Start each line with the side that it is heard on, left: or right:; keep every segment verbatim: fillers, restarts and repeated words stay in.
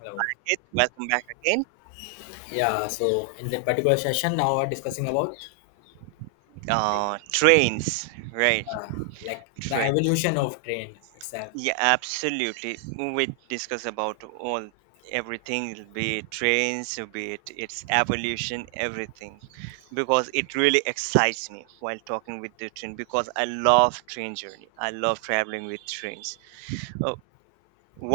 left: Hello.
right: It. Welcome back again.
left: Yeah, so in the particular session, now we're discussing about
right: Uh, trains, right?
left: uh, like the
right: Trains.
left: evolution of train itself.
right: Yeah, absolutely. We discuss about all everything, be it trains, be it its evolution, everything, because it really excites me while talking with the train because I love train journey. I love traveling with trains. Uh,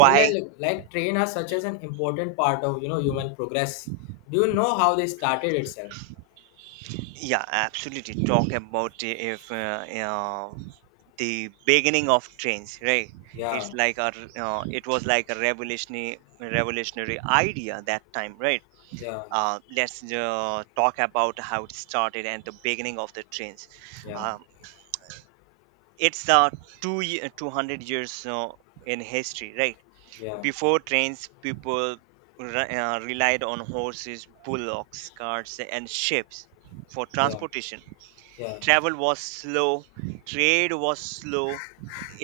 left: Yeah, like, like like train are such as an important part of you know human progress. Do you know how they started itself?
right: yeah, absolutely. Talk about the- if uh, uh, the beginning of trains, right? It's
left: Yeah,
right: like a uh, it was like a revolutionary revolutionary idea that time, right?
left: yeah,
right: Uh, let's uh, talk about how it started and the beginning of the trains.
left: yeah,
right: Um, it's uh, two ye- two hundred years uh, in history, right?
left: yeah,
right: Before trains, people re- uh, relied on horses, bullocks, carts, and ships for
left: yeah,
right: transportation.
left: yeah,
right: Travel was slow, trade was slow,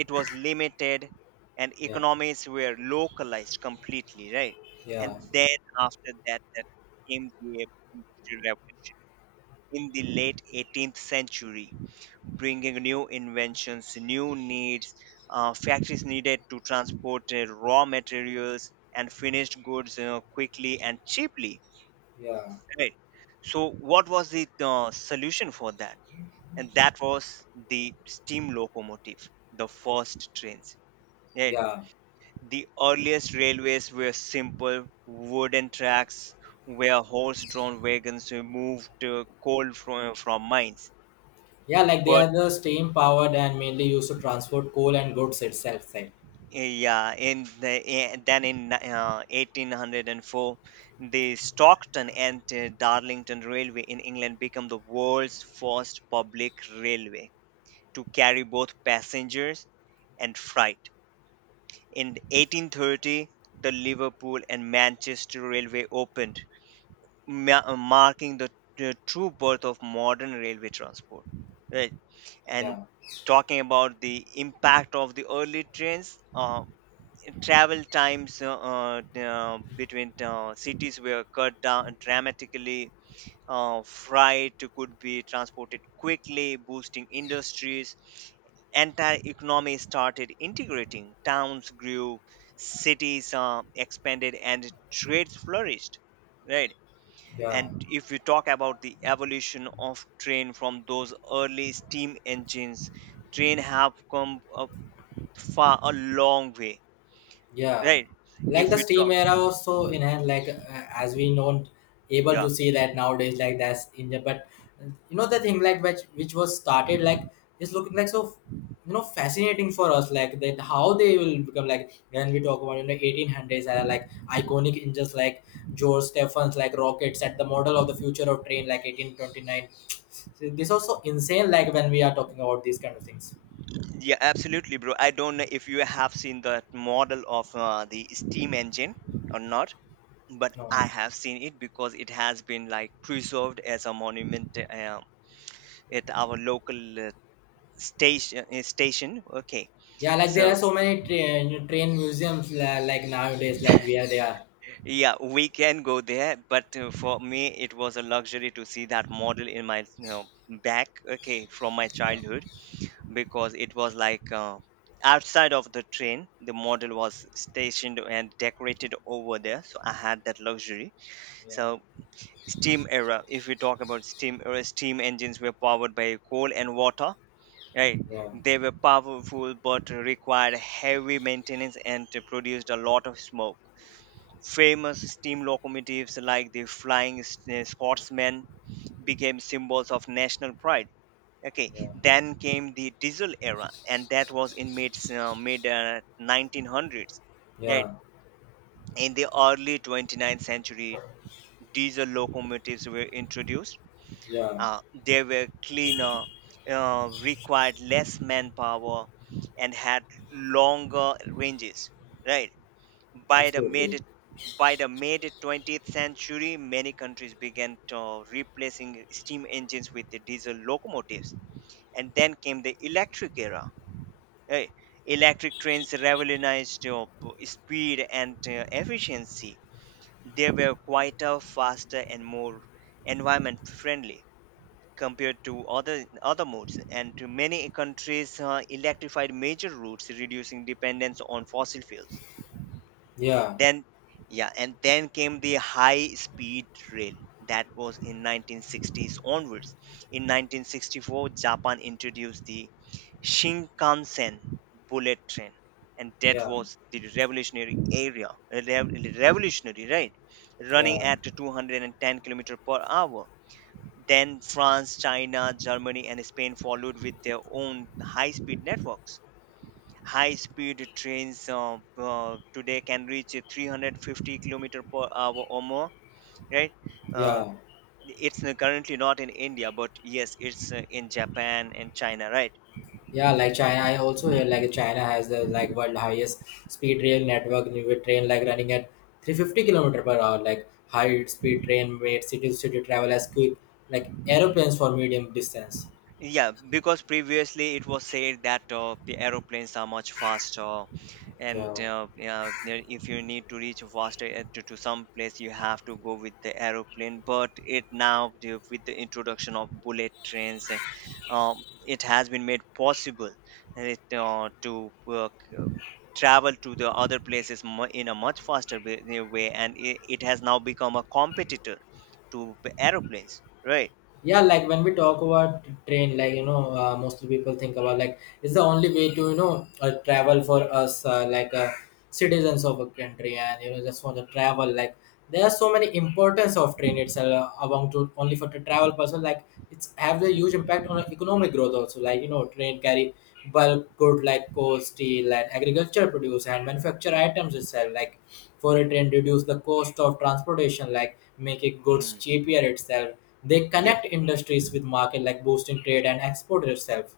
right: it was limited, and
left: yeah,
right: economies were localized completely, right? And
left: yeah,
right: then after that, that came the Industrial Revolution in the late eighteenth century, bringing new inventions, new needs. Uh, factories needed to transport uh, raw materials and finished goods uh, quickly and cheaply,
left: yeah,
right: right? So, what was the uh, solution for that? And that was the steam locomotive, the first trains. Right?
left: yeah.
right: The earliest railways were simple wooden tracks where horse-drawn wagons removed uh, coal from, from mines.
left: Yeah, like they
right: But
left: are the steam powered and mainly used to transport coal and goods itself. Like,
right: uh, yeah, in the, eh, then in ni- uh, eighteen hundred four, the Stockton and uh, Darlington Railway in England became the world's first public railway to carry both passengers and freight. In eighteen thirty, the Liverpool and Manchester Railway opened, ma- marking the the true birth of modern railway transport. Right, and
left: yeah,
right: talking about the impact of the early trains, uh, travel times uh, uh, between uh, cities were cut down dramatically. Uh, freight could be transported quickly, boosting industries. Entire economy started integrating. Towns grew, cities uh, expanded, and trades flourished. Right.
left: yeah.
right: And if we talk about the evolution of train from those early steam engines, train have come a far a long way.
left: Yeah,
right: Right.
left: like
right: If
left: the
right: we
left: steam
right: talk,
left: era also in hand, like uh, as we know, able
right: yeah,
left: to see that nowadays, like that's in the but uh, you know the thing like which which was started like is looking like so you know fascinating for us, like, that how they will become like when we talk about you know eighteen hundreds era, like iconic engines like George Stephens like rockets at the model of the future of train like eighteen twenty-nine. So this also insane like when we are talking about these kind of things.
right: yeah, absolutely, bro. I don't know if you have seen that model of uh, the steam engine or not, but
left: No.
right: I have seen it because it has been like preserved as a monument uh, at our local uh, station. Uh, station. Okay,
left: Yeah, like there are
right: so
left: so many train train museums la- like nowadays, like where they are.
right: yeah, we can go there, but uh, for me, it was a luxury to see that model in my, you know, back. Okay, from my
left: Yeah,
right: childhood, because it was like uh, outside of the train the model was stationed and decorated over there, so I had that luxury.
left: yeah,
right: So steam era, if we talk about steam era, steam engines were powered by coal and water, right?
left: yeah,
right: They were powerful but required heavy maintenance and they produced a lot of smoke. Famous steam locomotives like the flying S- Scotsman became symbols of national pride. Okay,
left: yeah,
right: then came the diesel era and that was in mid uh, mid uh, nineteen hundreds, right?
left: yeah,
right: In the early twenty ninth century, diesel locomotives were introduced.
left: yeah,
right: uh, they were cleaner, uh, required less manpower, and had longer ranges, right? by the
left: absolutely.
right: mid by the mid twentieth century, many countries began to replacing steam engines with the diesel locomotives, and then came the electric era. Right. Electric trains revolutionized uh, p- speed and uh, efficiency. They were quieter, faster, and more environment friendly compared to other other modes. And to many countries uh, electrified major routes, reducing dependence on fossil fuels.
left: Yeah,
right: Then, yeah, and then came the high speed rail. That was in nineteen sixties onwards. In nineteen sixty-four, Japan introduced the Shinkansen bullet train, and that
left: yeah,
right: was the revolutionary area. uh, rev- Revolutionary, right?
left: yeah,
right: Running at two hundred ten kilometer per hour. Then France, China, Germany, and Spain followed with their own high speed networks. High speed trains uh, uh, today can reach uh, three hundred fifty kilometer per hour or more, right? uh,
left: yeah,
right: it's n- currently not in India, but yes, it's uh, in Japan and China, right?
left: yeah. Like China, I also hear like China has the like world highest speed rail network with train like running at three hundred fifty kilometer per hour. Like high speed train made city to city travel as quick like aeroplanes for medium distance.
right: Yeah, because previously it was said that uh, the aeroplanes are much faster, and
left: Yeah,
right: uh, yeah, yeah, if you need to reach faster uh, to, to some place, you have to go with the aeroplane. But it now, the- with the introduction of bullet trains, uh, um, it has been made possible. uh, it, uh, to uh, c- Travel to the other places mu- in a much faster way, uh, way, and it, it has now become a competitor to the aeroplanes, right?
left: yeah, like when we talk about train, like you know uh, most people think about like it's the only way to you know uh, travel for us uh, like uh, citizens of a country, and you know just for the travel, like there are so many importance of train itself uh, among to only for the travel person. Like it's have a huge impact on economic growth also, like you know train carry bulk good like coal, steel, and agriculture produce and manufacture items itself, like for it, and reduce the cost of transportation, like making goods
right: Mhm.
left: cheaper itself. They
right: Yep.
left: connect industries with market, like boosting trade and export itself.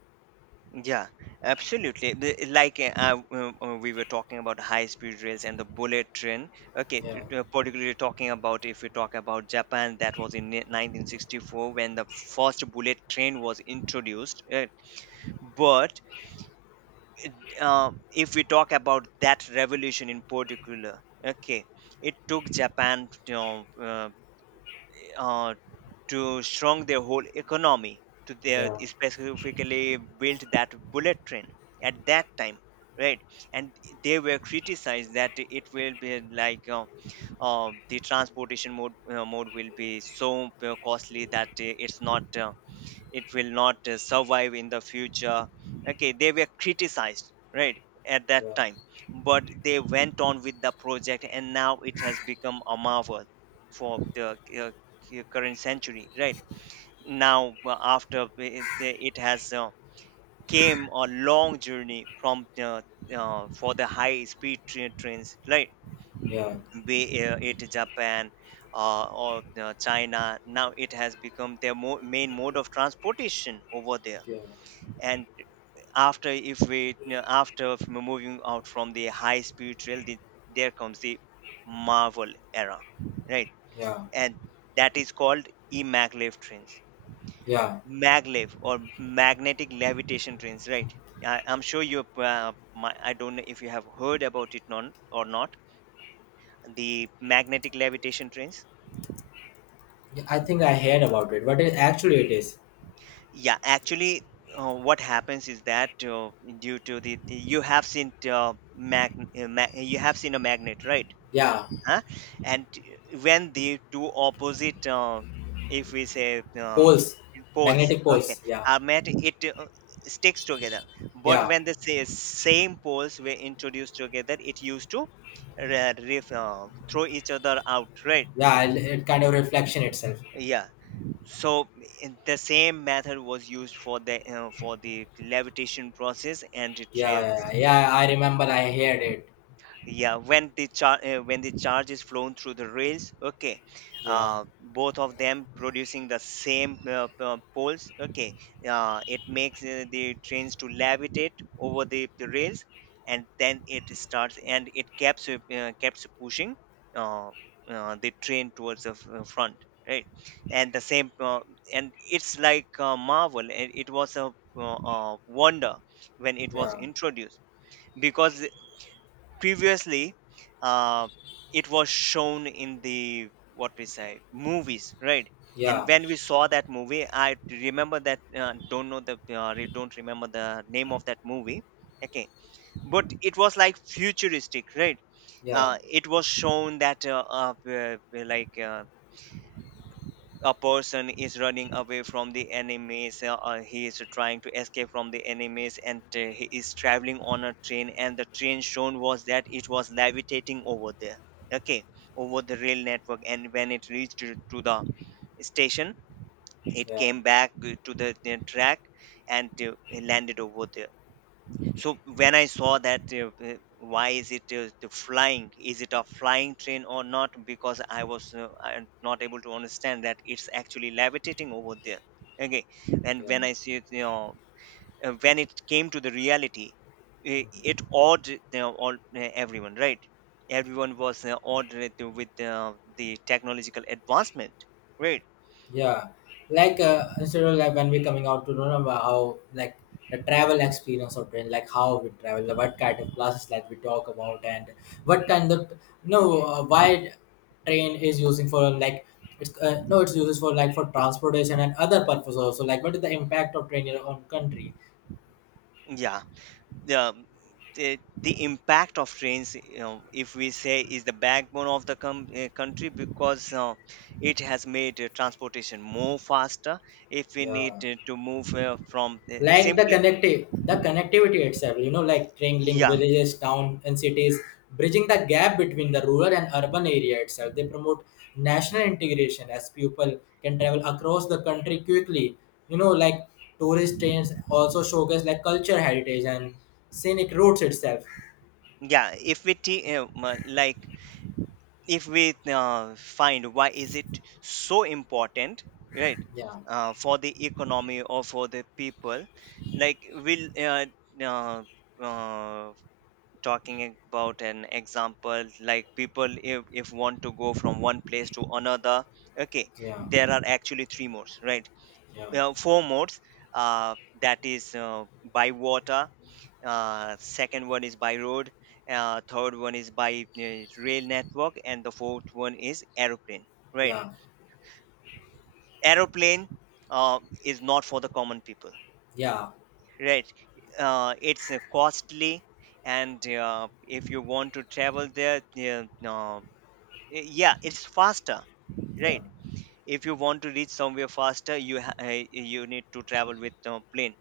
right: Yeah, absolutely. The- Like uh, uh, w- uh, we were talking about high-speed rails and the bullet train. Okay,
left: Yeah,
right: t- t- particularly talking about, if we talk about Japan, that was in ni- nineteen sixty-four when the first bullet train was introduced. uh, But um, if we talk about that revolution in particular, okay, it took Japan, you know, uh, uh, to shrunk their whole economy to their
left: yeah,
right: specifically built that bullet train at that time, right? And they were criticized that it will be like uh, uh, the transportation mode uh, mode will be so uh, costly that uh, it's not uh, it will not uh, survive in the future. Okay, they were criticized, right, at that
left: yeah,
right: time. But they went on with the project and now it has become a marvel for the uh, cu- current century, right? Now uh, after it, it has uh, came a long journey from the uh, for the high speed tra- trains, right?
left: yeah,
right: be uh, It Japan uh, or uh, China, now it has become their mo- main mode of transportation over there.
left: yeah,
right: And after, if we, you know, after f- moving out from the high speed rail, the, there comes the marvel era, right?
left: yeah,
right: And that is called maglev trains.
left: yeah.
right: Maglev, or magnetic levitation trains, right? I, I'm sure you uh, my, I don't know if you have heard about it non, or not, the magnetic levitation trains.
left: Yeah, I think I heard about it, but it, actually it is.
right: Yeah, actually, uh, what happens is that uh, due to the, the- you have seen uh, mag, uh, mag, you have seen a magnet, right?
left: Yeah.
right: Huh? And when the two opposite uh, if we say uh,
left: Poles.
right: poles,
left: Magnetic
right: okay,
left: poles. Yeah.
right: are met, it uh, sticks together. But
left: Yeah.
right: when the sa- same poles were introduced together, it used to re- ref- uh, throw each other out, right?
left: Yeah, it, it kind of reflection itself.
right: Yeah. So in- the same method was used for the uh, for the levitation process, and it
left: Yeah,
right: re-
left: yeah, yeah. Yeah, I remember I heard it.
right: yeah. When the char- uh, when the charge is flown through the rails, okay,
left: Yeah,
right: uh, both of them producing the same uh, uh, poles, okay, uh, it makes uh, the trains to levitate over the, the rails. And then it starts and it keeps uh, uh, keeps pushing uh, uh, the train towards the f- uh, front, right? And the same uh, and it's like a marvel. It, it was a uh, uh, wonder when it was
left: yeah,
right: introduced, because previously uh, it was shown in the, what we say, movies, right? And
left: yeah,
right: when we saw that movie, I remember that uh, don't know the uh, re- don't remember the name of that movie. Okay, but it was like futuristic, right?
left: yeah,
right: Uh, it was shown that uh, uh, uh, like uh, a person is running away from the enemies uh, or he is trying to escape from the enemies and uh, he is traveling on a train, and the train shown was that it was levitating over there. Okay, over the rail network, and when it reached to to the station, it
left: yeah,
right: came back uh, to the uh, track and uh, landed over there. So when I saw that uh, uh, why is it uh, the flying, is it a flying train or not, because I was uh, I- not able to understand that it's actually levitating over there. Okay. And
left: yeah.
right: when I see it, you know, uh, when it came to the reality, it, it awed, you know, all uh, everyone, right? Everyone was uh, awed with the with, uh, the technological advancement, right?
left: Yeah, like uh, instead of like when we coming out to know, no, about how, like, the travel experience of train, like how we travel, like what kind of classes like we talk about, and what kind of, no, uh, why train is using for, like, it's uh, no, it's uses for like for transportation and other purposes also, like what is the impact of train on country?
right: Yeah, yeah, the, the impact of trains, you know, if we say, is the backbone of the com- uh, country, because uh, it has made uh, transportation more faster. If we need
left: Yeah.
right: uh, to move uh, from uh,
left: Like the
right: simply,
left: connective the connectivity itself, you know like train link
right: yeah,
left: villages, town, and cities, bridging the gap between the rural and urban area itself. They promote national integration as people can travel across the country quickly. you know like tourist trains also showcase like culture, heritage, and scenic routes itself.
right: yeah, if we t- uh, m- like, if we uh, find why is it so important, right,
left: Yeah,
right: uh, for the economy or for the people, like will uh, uh, uh, talking about an example, like people, if, if want to go from one place to another, okay,
left: yeah,
right: there are actually three modes, right?
left: yeah,
right: Uh, four modes, uh, that is uh, by water, uh, second one is by road, uh, third one is by uh, rail network, and the fourth one is aeroplane, right?
left: yeah,
right: Aeroplane uh, is not for the common people,
left: yeah,
right: right? Uh, it's uh, costly. And uh, if you want to travel there, yeah, uh, Eh, yeah, it's faster,
left: yeah,
right: right? If you want to reach somewhere faster, you ha- uh, you need to travel with uh, plane,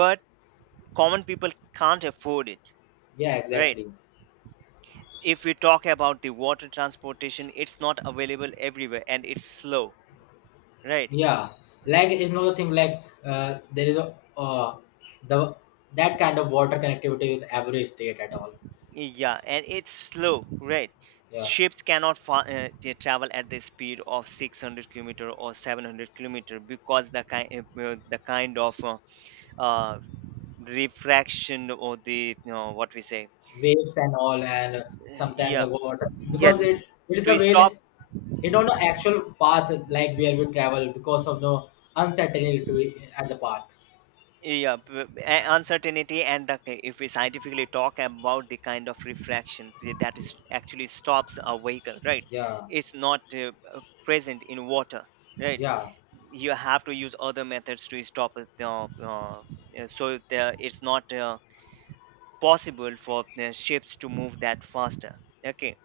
right: but common people can't afford it,
left: yeah,
right: right?
left: exactly.
right: If we talk about the water transportation, it's not available everywhere, and it's slow, right?
left: Yeah, like is another thing like uh, there is a uh, the that kind of water connectivity with every state at all.
right: Yeah, and it's slow, right?
left: Yeah,
right: Ships cannot fa- uh, They travel at the speed of six hundred kilometer or seven hundred kilometer, because the kind uh, the kind of uh, uh, refraction. Or the you know, what we say.
left: waves and all, and sometimes
right: Yeah,
left: the water
right: yeah,
left: because it it is the
right: to
left: way.
right: stop.
left: You don't know actual path like where we travel because of no uncertainty at the path.
right: Yeah, p- a- uncertainty. And the, if we scientifically talk about the kind of refraction that is actually stops a vehicle, right?
left: Yeah,
right: It's not uh, uh, present in water, right?
left: yeah,
right: You have to use other methods to stop it. Uh, uh, so there, it's not uh, possible for the ships to move that faster. Okay.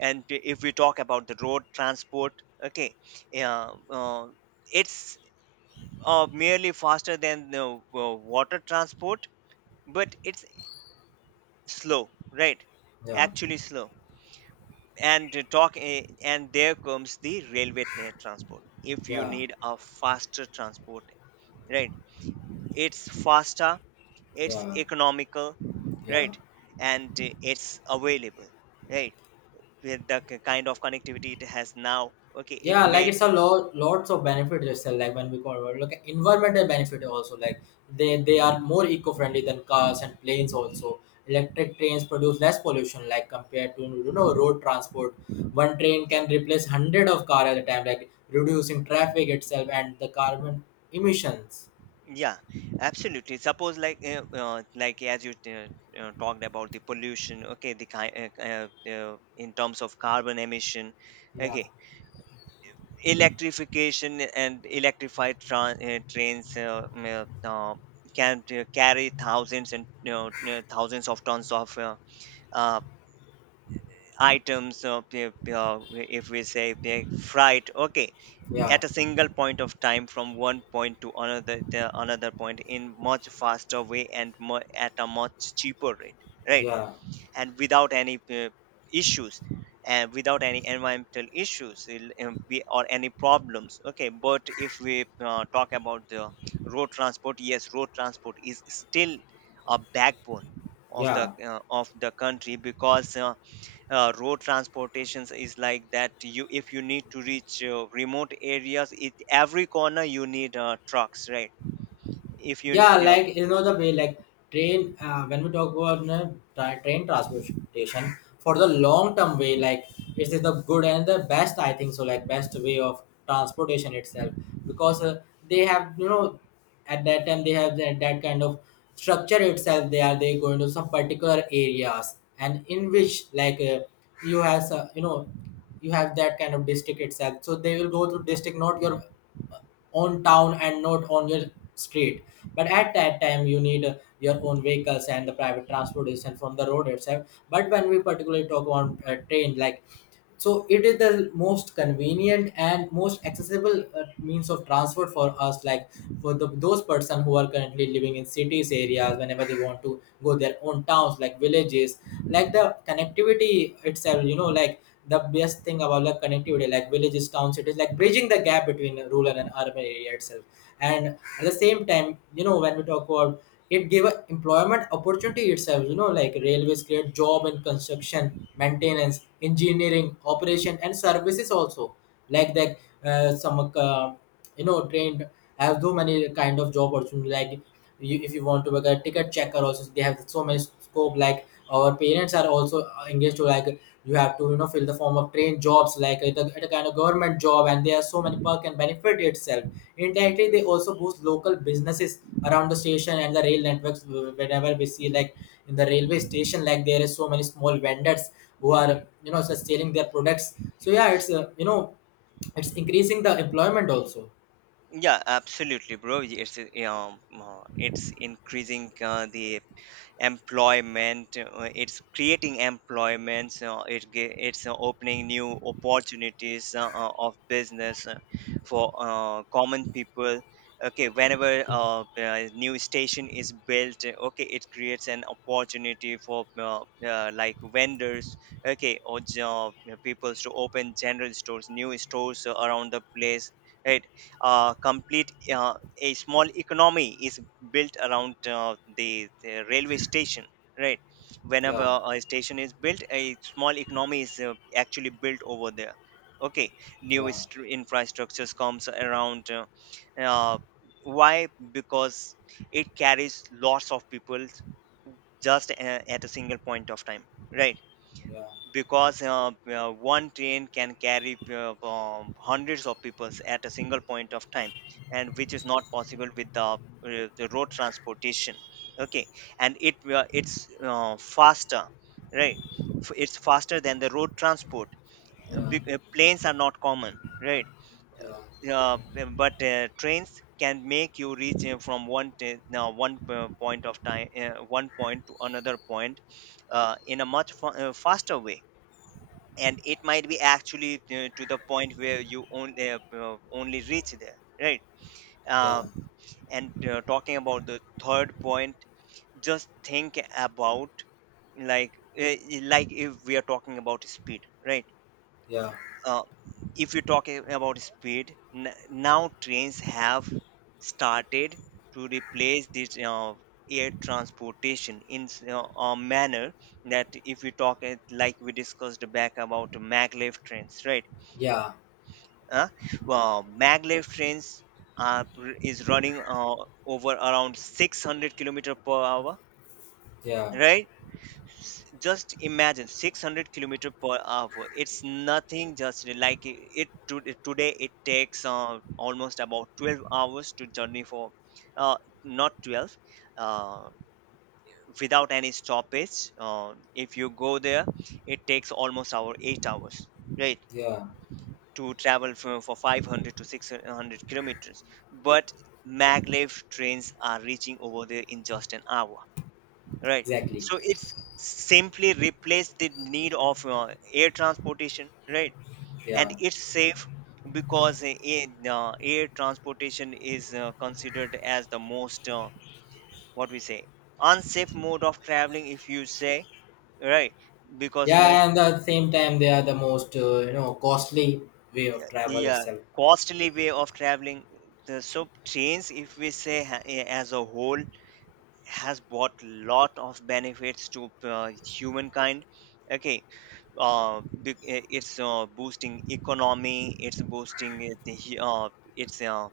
right: And if we talk about the road transport, okay, yeah, uh, it's uh, merely faster than the uh, water transport, but it's slow, right?
left: yeah,
right: Actually slow. And uh, talk, uh, and there comes the railway tra- transport. If you
left: yeah,
right: need a faster transport, right? It's faster,
left: yeah,
right: it's
left: yeah,
right: economical,
left: yeah.
right: right? And uh, it's available, right? With the k- kind of connectivity it has now, okay, it
left: Yeah, like
right: made.
left: it's a lot lots of benefits itself. Like when we call, like, environmental benefit also. Like they they are more eco friendly than cars and planes also. Electric trains produce less pollution like compared to you know road transport. One train
right: Yeah,
left: can replace hundred of car at a time, like reducing traffic itself and the carbon emissions.
right: yeah, absolutely. Suppose, like uh, uh, like as you t- uh, talked about the pollution, okay, the ki- uh, uh, uh, in terms of carbon emission,
left: Yeah,
right: okay, electrification and electrified tra- uh, trains uh, mm, uh, uh, can uh, carry thousands and you know, uh, thousands of tons of uh, uh, items. Uh, p- p- uh, if we say uh, freight, okay,
left: yeah,
right: at a single point of time from one point to another, the another point, in much faster way, and mu- at a much cheaper rate, right.
left: yeah,
right: And without any uh, issues, and without any environmental issues, il- um, we- or any problems. Okay, but if we uh, talk about the road transport. Yes, road transport is still a backbone of the
left: yeah.
right: uh, of the country, because uh, uh, road transportations is like that. You, if you need to reach uh, remote areas, it every corner, you need uh, trucks, right? If you,
left: Yeah,
right: you know,
left: like you know the way like train. Uh, when we talk about you know, tra- train transportation for the long term way, like it is the good and the best. I think so. Like best way of transportation itself because uh, they have you know at that time they have that, that kind of structure itself. They are they going to some particular areas, and in which like uh, you have some- you know you have that kind of district itself, so they will go through district, not your on town and not on your street. But at that time, you need uh, your own vehicles and the private transportation from the road itself. But when we particularly talk on uh, train, like so it is the most convenient and most accessible uh, means of transport for us, like for the, those person who are currently living in cities areas, whenever they want to go their own towns like villages, like the connectivity itself, you know like the best thing about the connectivity like villages, towns, cities, like bridging the gap between rural and urban area itself. And at the same time, you know when we talk about, it gave a employment opportunity itself. you know like railways create job in construction, maintenance, engineering, operation, and services also. Like that uh, some uh, you know trained have so many kind of job opportunity, like you, if you want to work a ticket checker also, they have so many scope. Like our parents are also uh, engaged to, like you have to you know fill the form of train jobs like at a, at a kind of government job, and there are so many perk and benefit itself. Indirectly they also boost local businesses around the station and the rail networks. Whenever we see, like in the railway station, like there is so many small vendors who are you know just selling their products. So yeah, it's uh, you know it's increasing the employment also.
right: yeah, absolutely, bro. It's uh, um, uh, it's increasing uh, the employment, uh, it's creating employments, uh, it ge- it's uh, opening new opportunities uh, uh, of business uh, for uh, common people. Okay, whenever uh, a new station is built, uh, okay, it creates an opportunity for uh, uh, like vendors, okay, or job, uh, people, to open general stores, new stores, uh, around the place, right. Uh, complete, uh, a small economy is built around uh, the, the railway station, right. Whenever
left: Yeah,
right: a station is built, a small economy is uh, actually built over there. Okay, new
left: yeah,
right: istru- infrastructures comes around. uh, uh, why? Because it carries lots of people, just uh, at a single point of time, right.
left: yeah,
right: Because uh, uh, one train can carry uh, um, hundreds of people at a single point of time, and which is not possible with the, uh, the road transportation. Okay. And it uh, it's uh, faster, right. F- it's faster than the road transport. Uh,
left: yeah,
right: bec- uh, planes are not common, right.
left: yeah,
right: uh, but uh, Trains can make you reach uh, from one t- now one uh, point of time uh, one point to another point uh, in a much fa- uh, faster way, and it might be actually uh, to the point where you only uh, uh, only reach there, right.
left: yeah,
right: uh, and uh, Talking about the third point, just think about, like, uh, like if we are talking about speed, right.
left: yeah,
right: uh, if you're talking about speed, n- now trains have started to replace this uh, air transportation in s- uh, a manner that, if we talk it, like we discussed back about maglev trains, right.
left: yeah,
right: uh, uh, Maglev trains are, is running uh, over around six hundred kilometer per hour,
left: yeah,
right: right. S- just imagine, six hundred kilometer per hour, it's nothing. Just like it, it to, today, it takes uh, almost about twelve hours to journey for, uh, not twelve, uh, without any stoppage, uh, if you go there, it takes almost our eight hours, right,
left: yeah,
right: to travel for, for five hundred to six hundred kilometers. But maglev trains are reaching over there in just an hour, right.
left: exactly.
right: So it's simply replace the need of uh, air transportation, right. And
left: Yeah,
right: it's safe, because uh, in, uh, air transportation is uh, considered as the most, uh, what we say, unsafe mode of traveling, if you say, right. Because most.
left: yeah, and at the same time they are the most uh, you know costly way
right: Yeah,
left: of travel
right: yeah,
left: itself.
right: costly way of traveling. The So trains, if we say ha- a- as a whole, has brought lot of benefits to uh, humankind. Okay. Uh, be- i- it's uh, boosting economy. It's boosting it- the hu- uh, it's uh,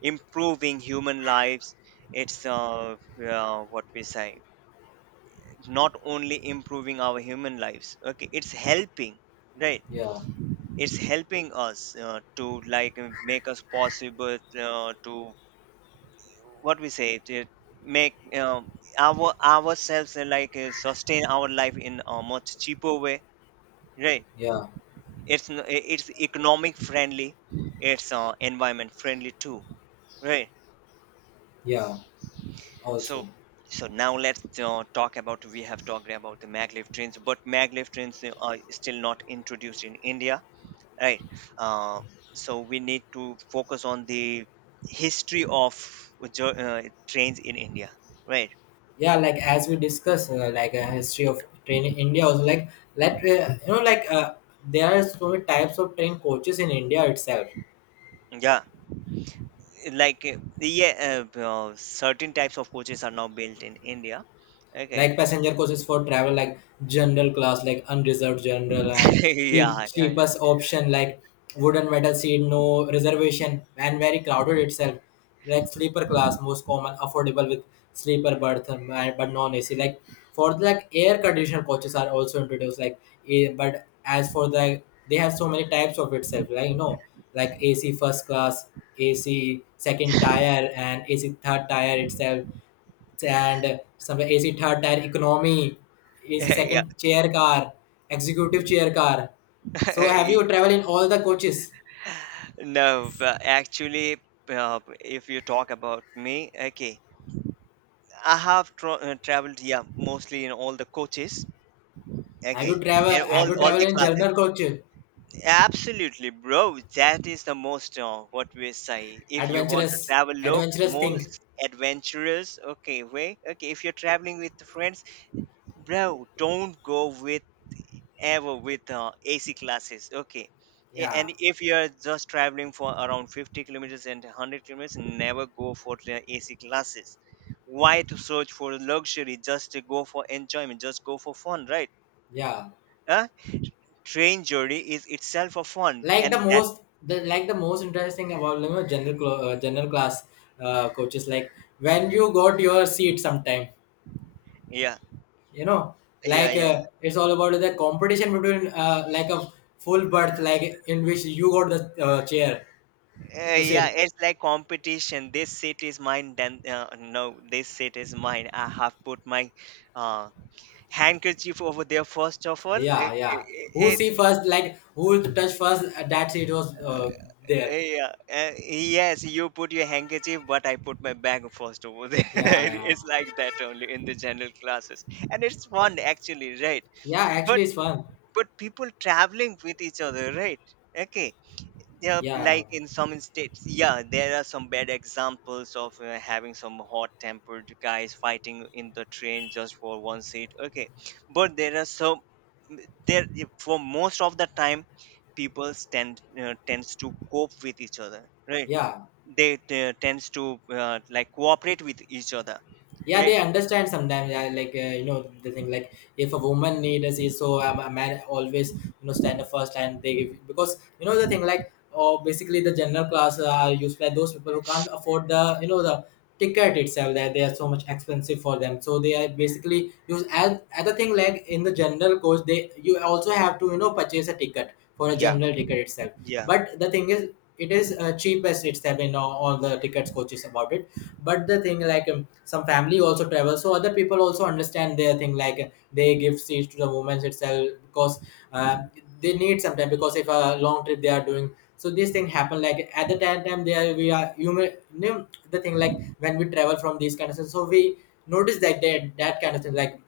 right: improving human lives. It's uh, uh, what we say, not only improving our human lives. Okay, it's helping, right?
left: Yeah,
right: It's helping us uh, to, like, uh, make us possible uh, to, what we say, to make um, our ourselves, uh, like uh, sustain our life in a much cheaper way, right.
left: yeah,
right: It's n- i- it's economic friendly, it's uh, environment friendly too, right.
left: yeah,
right: so
left: also.
right: so now let's uh, talk about, we have talked about the maglev trains, but maglev trains uh, are still not introduced in India, right. uh, so we need to focus on the history of jo- uh, trains in India, right.
left: Yeah, like as we discuss uh, like a history of train in India also, like let uh, you know like uh, there are so many types of train coaches in India itself,
right: Yeah, like uh, yeah uh, uh, certain types of coaches are now built in India, okay.
left: like passenger coaches for travel like general class, like unreserved general, and cheap,
right: Yeah, yeah, yeah,
left: cheapest option, like wooden metal seat, no reservation, and very crowded itself. Like sleeper class, most common, affordable with sleeper berth, um, and- but non A C. Like for the, like air conditioner coaches are also introduced, like a, but as for the, they have so many types of itself, like you know like A C first class, A C second tier, and A C third tier itself, and some A C third tier economy, A C
right: yeah,
left: second chair car, executive chair car. So have
right: yeah.
left: you traveled in all the coaches?
right: No, but actually, uh, if you talk about me, okay, I have tra- uh, traveled, yeah, mostly in all the coaches.
left: Have you
right: Okay,
left: travel
right: and
left: have
right: all
left: you
right: all
left: traveled
right: the
left: in
right: classes.
left: general coach?
right: Absolutely, bro. That is the most, uh, what we say. If you want to
left: Adventurous.
right: travel, look
left: Adventurous
right: more
left: thing.
right: adventurous. Okay, way. Okay, if you're traveling with friends, bro, don't go with ever with uh, A C classes, okay. Yeah,
left: Yeah.
right: and if you're just traveling for around fifty kilometers and a hundred kilometers, never go for the A C classes. Why to search for luxury? Just to go for enjoyment. Just go for fun, right?
left: Yeah.
right: Huh? Train journey is itself a fun,
left: Like the
right: and that.
left: most the like the most interesting about you know, general clo- uh, general class uh, coaches. Like when you got your seat sometime,
right: Yeah.
left: you know
right: Yeah,
left: like
right: yeah,
left: uh, it's all about the competition between uh, like a full berth like in which you got the uh, chair
right: yeah. Uh,
left: to
right: yeah.
left: sit.
right: It's like competition. This seat is mine. Then, uh, no, this seat is mine. I have put my uh, handkerchief over there first of all.
left: Yeah,
right: It,
left: yeah,
right: it,
left: who
right: it-
left: see first, like who touch first, uh, that seat was uh, there.
right: yeah, uh, yes, you put your handkerchief, but I put my bag first over there.
left: Yeah, yeah,
right: It's like that only in the general classes, and it's fun actually, right?
left: yeah, actually
right: But
left: it's fun.
right: but people traveling with each other, right? Okay. Yeah,
left: Yeah,
right: like in some states, yeah, there are some bad examples of uh, having some hot-tempered guys fighting in the train just for one seat. Okay, but there are some m- there if- for most of the time, people tend uh, tends to cope with each other, right?
left: yeah,
right: They uh, tends to uh, like cooperate with each other,
left: yeah, they
right: right?
left: understand sometimes. Yeah, like uh, you know the thing like if a woman need a seat, so um, a man always you know stand up first and they give, because you know the thing like or basically the general class are used by those people who can't afford the you know the ticket itself, that they are so much expensive for them. So they are basically use as other thing, like in the general course they, you also have to you know purchase a ticket for a
right: Yeah,
left: general ticket itself.
right: yeah.
left: But the thing is, it is uh, cheapest. It's having all, all the tickets coaches about it. But the thing like, um, some family also travel, so other people also understand their thing like uh, they give seats to the women itself, because uh, they need some time, because if a long trip they are doing. So this thing happen like at the time time there, we are human. you know, the thing like when we travel from these kind of things, so we notice that they, that kind of thing like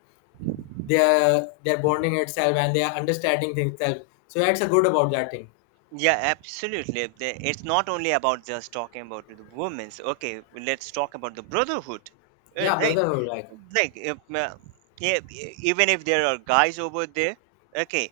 left: they're they're bonding itself, and they are understanding things itself. So that's a good about that thing.
right: Yeah, absolutely. The- It's not only about just talking about the women's. Okay, let's talk about the brotherhood, uh,
left: Yeah,
right: right?
left: brotherhood, like.
right: Like if, uh, yeah, e- even if there are guys over there, okay,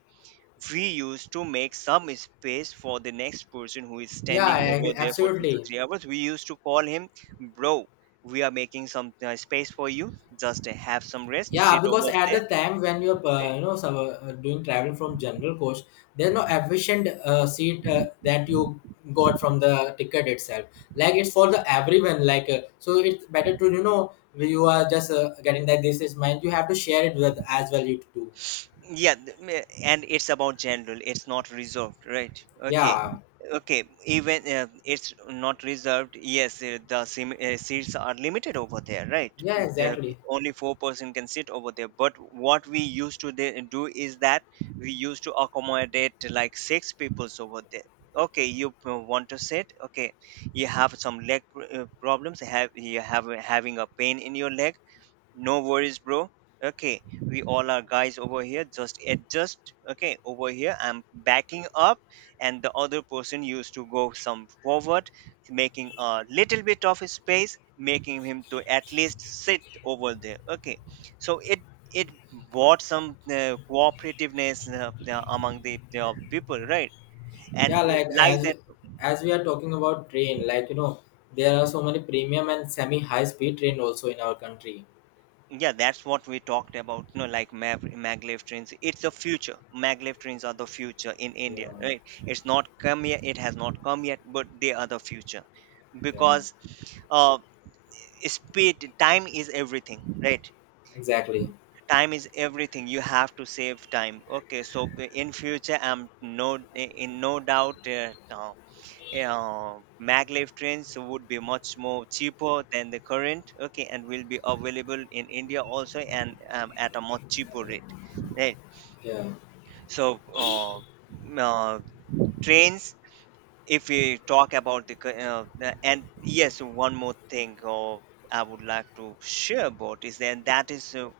right: we used to make some space for the next person who is
left: Yeah,
right: standing
left: I-
right: over there for two to
left: absolutely.
right: three hours we used to call him bro, we are making some uh, space for you, just have some rest,
left: Yeah,
right: sit
left: because
right: over
left: at
right: there.
left: the time when you're uh, you know so, uh, doing travel from general coach, there's no efficient uh, seat uh, that you got from the ticket itself. Like it's for the everyone. Like uh, so, it's better to you know you are just uh, getting that this is mine. You have to share it with as well you do.
right: Yeah, th- me- and it's about general, it's not reserved, right? Okay.
left: Yeah,
right: Okay, even uh, it's not reserved. Yes, uh, the sim- uh, seats are limited over there, right.
left: yeah,
right: the,
left: exactly.
right: Only four person can sit over there, but what we used to de- do is that we used to accommodate like six peoples over there. Okay, you p- want to sit, okay, you have some leg pr- uh, problems, have you have having a pain in your leg? No worries, bro. Okay, we all are guys over here. Just adjust. Okay, over here, I'm backing up, and the other person used to go some forward, making a little bit of space, making him to at least sit over there. Okay, so it it brought some uh, cooperativeness uh, among the uh, people, right? And
left: Yeah,
right: uh,
left: like
right: like
left: as
right: that.
left: as we are talking about train, like you know there are so many premium and semi high speed train also in our country.
right: Yeah, that's what we talked about. No, like Mav, maglev trains. It's the future. Maglev trains are the future in
left: Yeah,
right: India, right? It's not come yet. It has not come yet, but they are the future,
left: yeah.
right: because uh, speed, time is everything, right?
left: Exactly.
right: Time is everything. You have to save time. Okay, so in future, I'm no, in no doubt. Uh, uh, Maglev trains would be much more cheaper than the current, okay, and will be available in India also, and um, at a much cheaper rate, right.
left: Yeah.
right: So uh, m- uh, trains, if we talk about the cu- uh, the- and yes, one more thing, uh, I would like to share about is then that is, uh,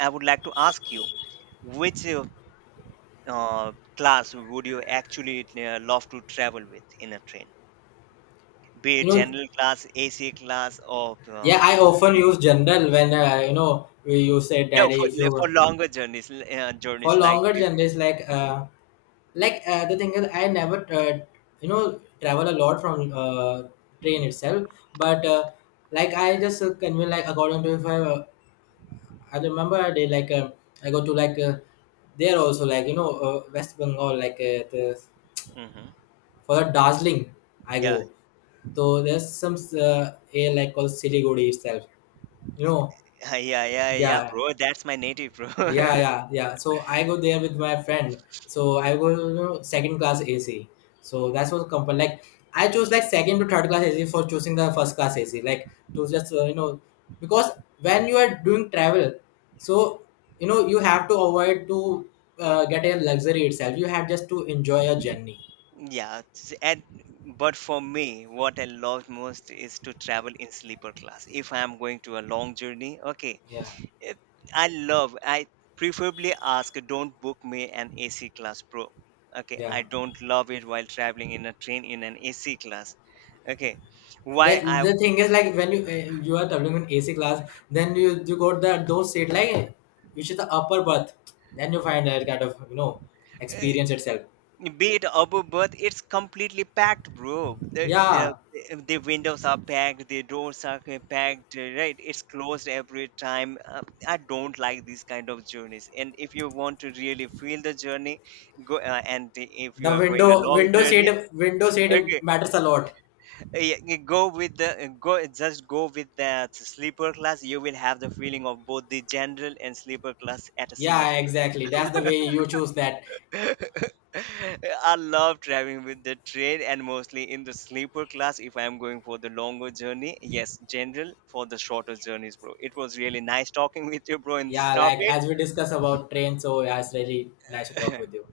right: I would like to ask you which, uh, uh, class would you actually uh, love to travel with in a train. Be
left: You
right: it
left: know,
right: general class, A C class, or
left: yeah,
right: uh,
left: I often
right: sleep-
left: use general when uh, you know we you say
right: no.
left: daddy
right: For
left: if you
right: for
left: want.
right: longer journeys, l- uh,
left: For
right: journeys, like
left: longer
right: if,
left: journeys like uh like uh, the thing is I never uh, you know travel a lot from uh, train itself, but uh, like I just uh, convey like according to if I uh, I remember I did like uh, I go to like uh, there also like you know uh, West Bengal like uh, the,
right: hmm.
left: for the Darjeeling I
right: Yeah.
left: go. So there's some uh, air like called Siliguri itself, you know.
right: Yeah, yeah, yeah,
left: Yeah,
right: bro. That's my native, bro.
left: yeah, yeah, yeah. So I go there with my friend. So I go, you know, second class A C. So that's what company like. I chose like second to third class A C for choosing the first class A C. Like to just uh, you know, because when you are doing travel, so you know you have to avoid to uh, get a luxury itself. You have just to enjoy your journey.
right: Yeah, s- and but for me, what I love most is to travel in sleeper class. If I am going to a long journey, okay,
left: Yeah,
right: it, I love. I preferably ask, don't book me an A C class, bro. Okay,
left: yeah.
right: I don't love it while traveling in a train in an A C class. Okay, why
left: The,
right: I.
left: the thing is, like when you uh, you are traveling in A C class, then you you got the those seat like which is the upper berth. Then you find that kind of, you know, experience itself.
right: Be it above birth, it's completely packed, bro. The,
left: Yeah,
right: the the windows are packed, the doors are ca- packed, uh, right? It's closed every time. Uh, I don't like these kind of journeys. And if you want to really feel the journey, go uh, and if
left: the
right: you are going a
left: window
right: long
left: window seat
right: journey,
left: window seat
right: okay,
left: matters a lot.
right: uh, yeah, you go with the uh, go, just go with that sleeper class. You will have the feeling of both the general and sleeper class at a single
left: Yeah,
right: time.
left: exactly. That's the way you choose that.
right: I love traveling with the train and mostly in the sleeper class if I am going for the longer journey. Yes, general for the shorter journeys, bro. It was really nice talking with you, bro, in this
left: Yeah, like
right: topic.
left: as we discuss about train, so yeah, it's really nice to talk with you.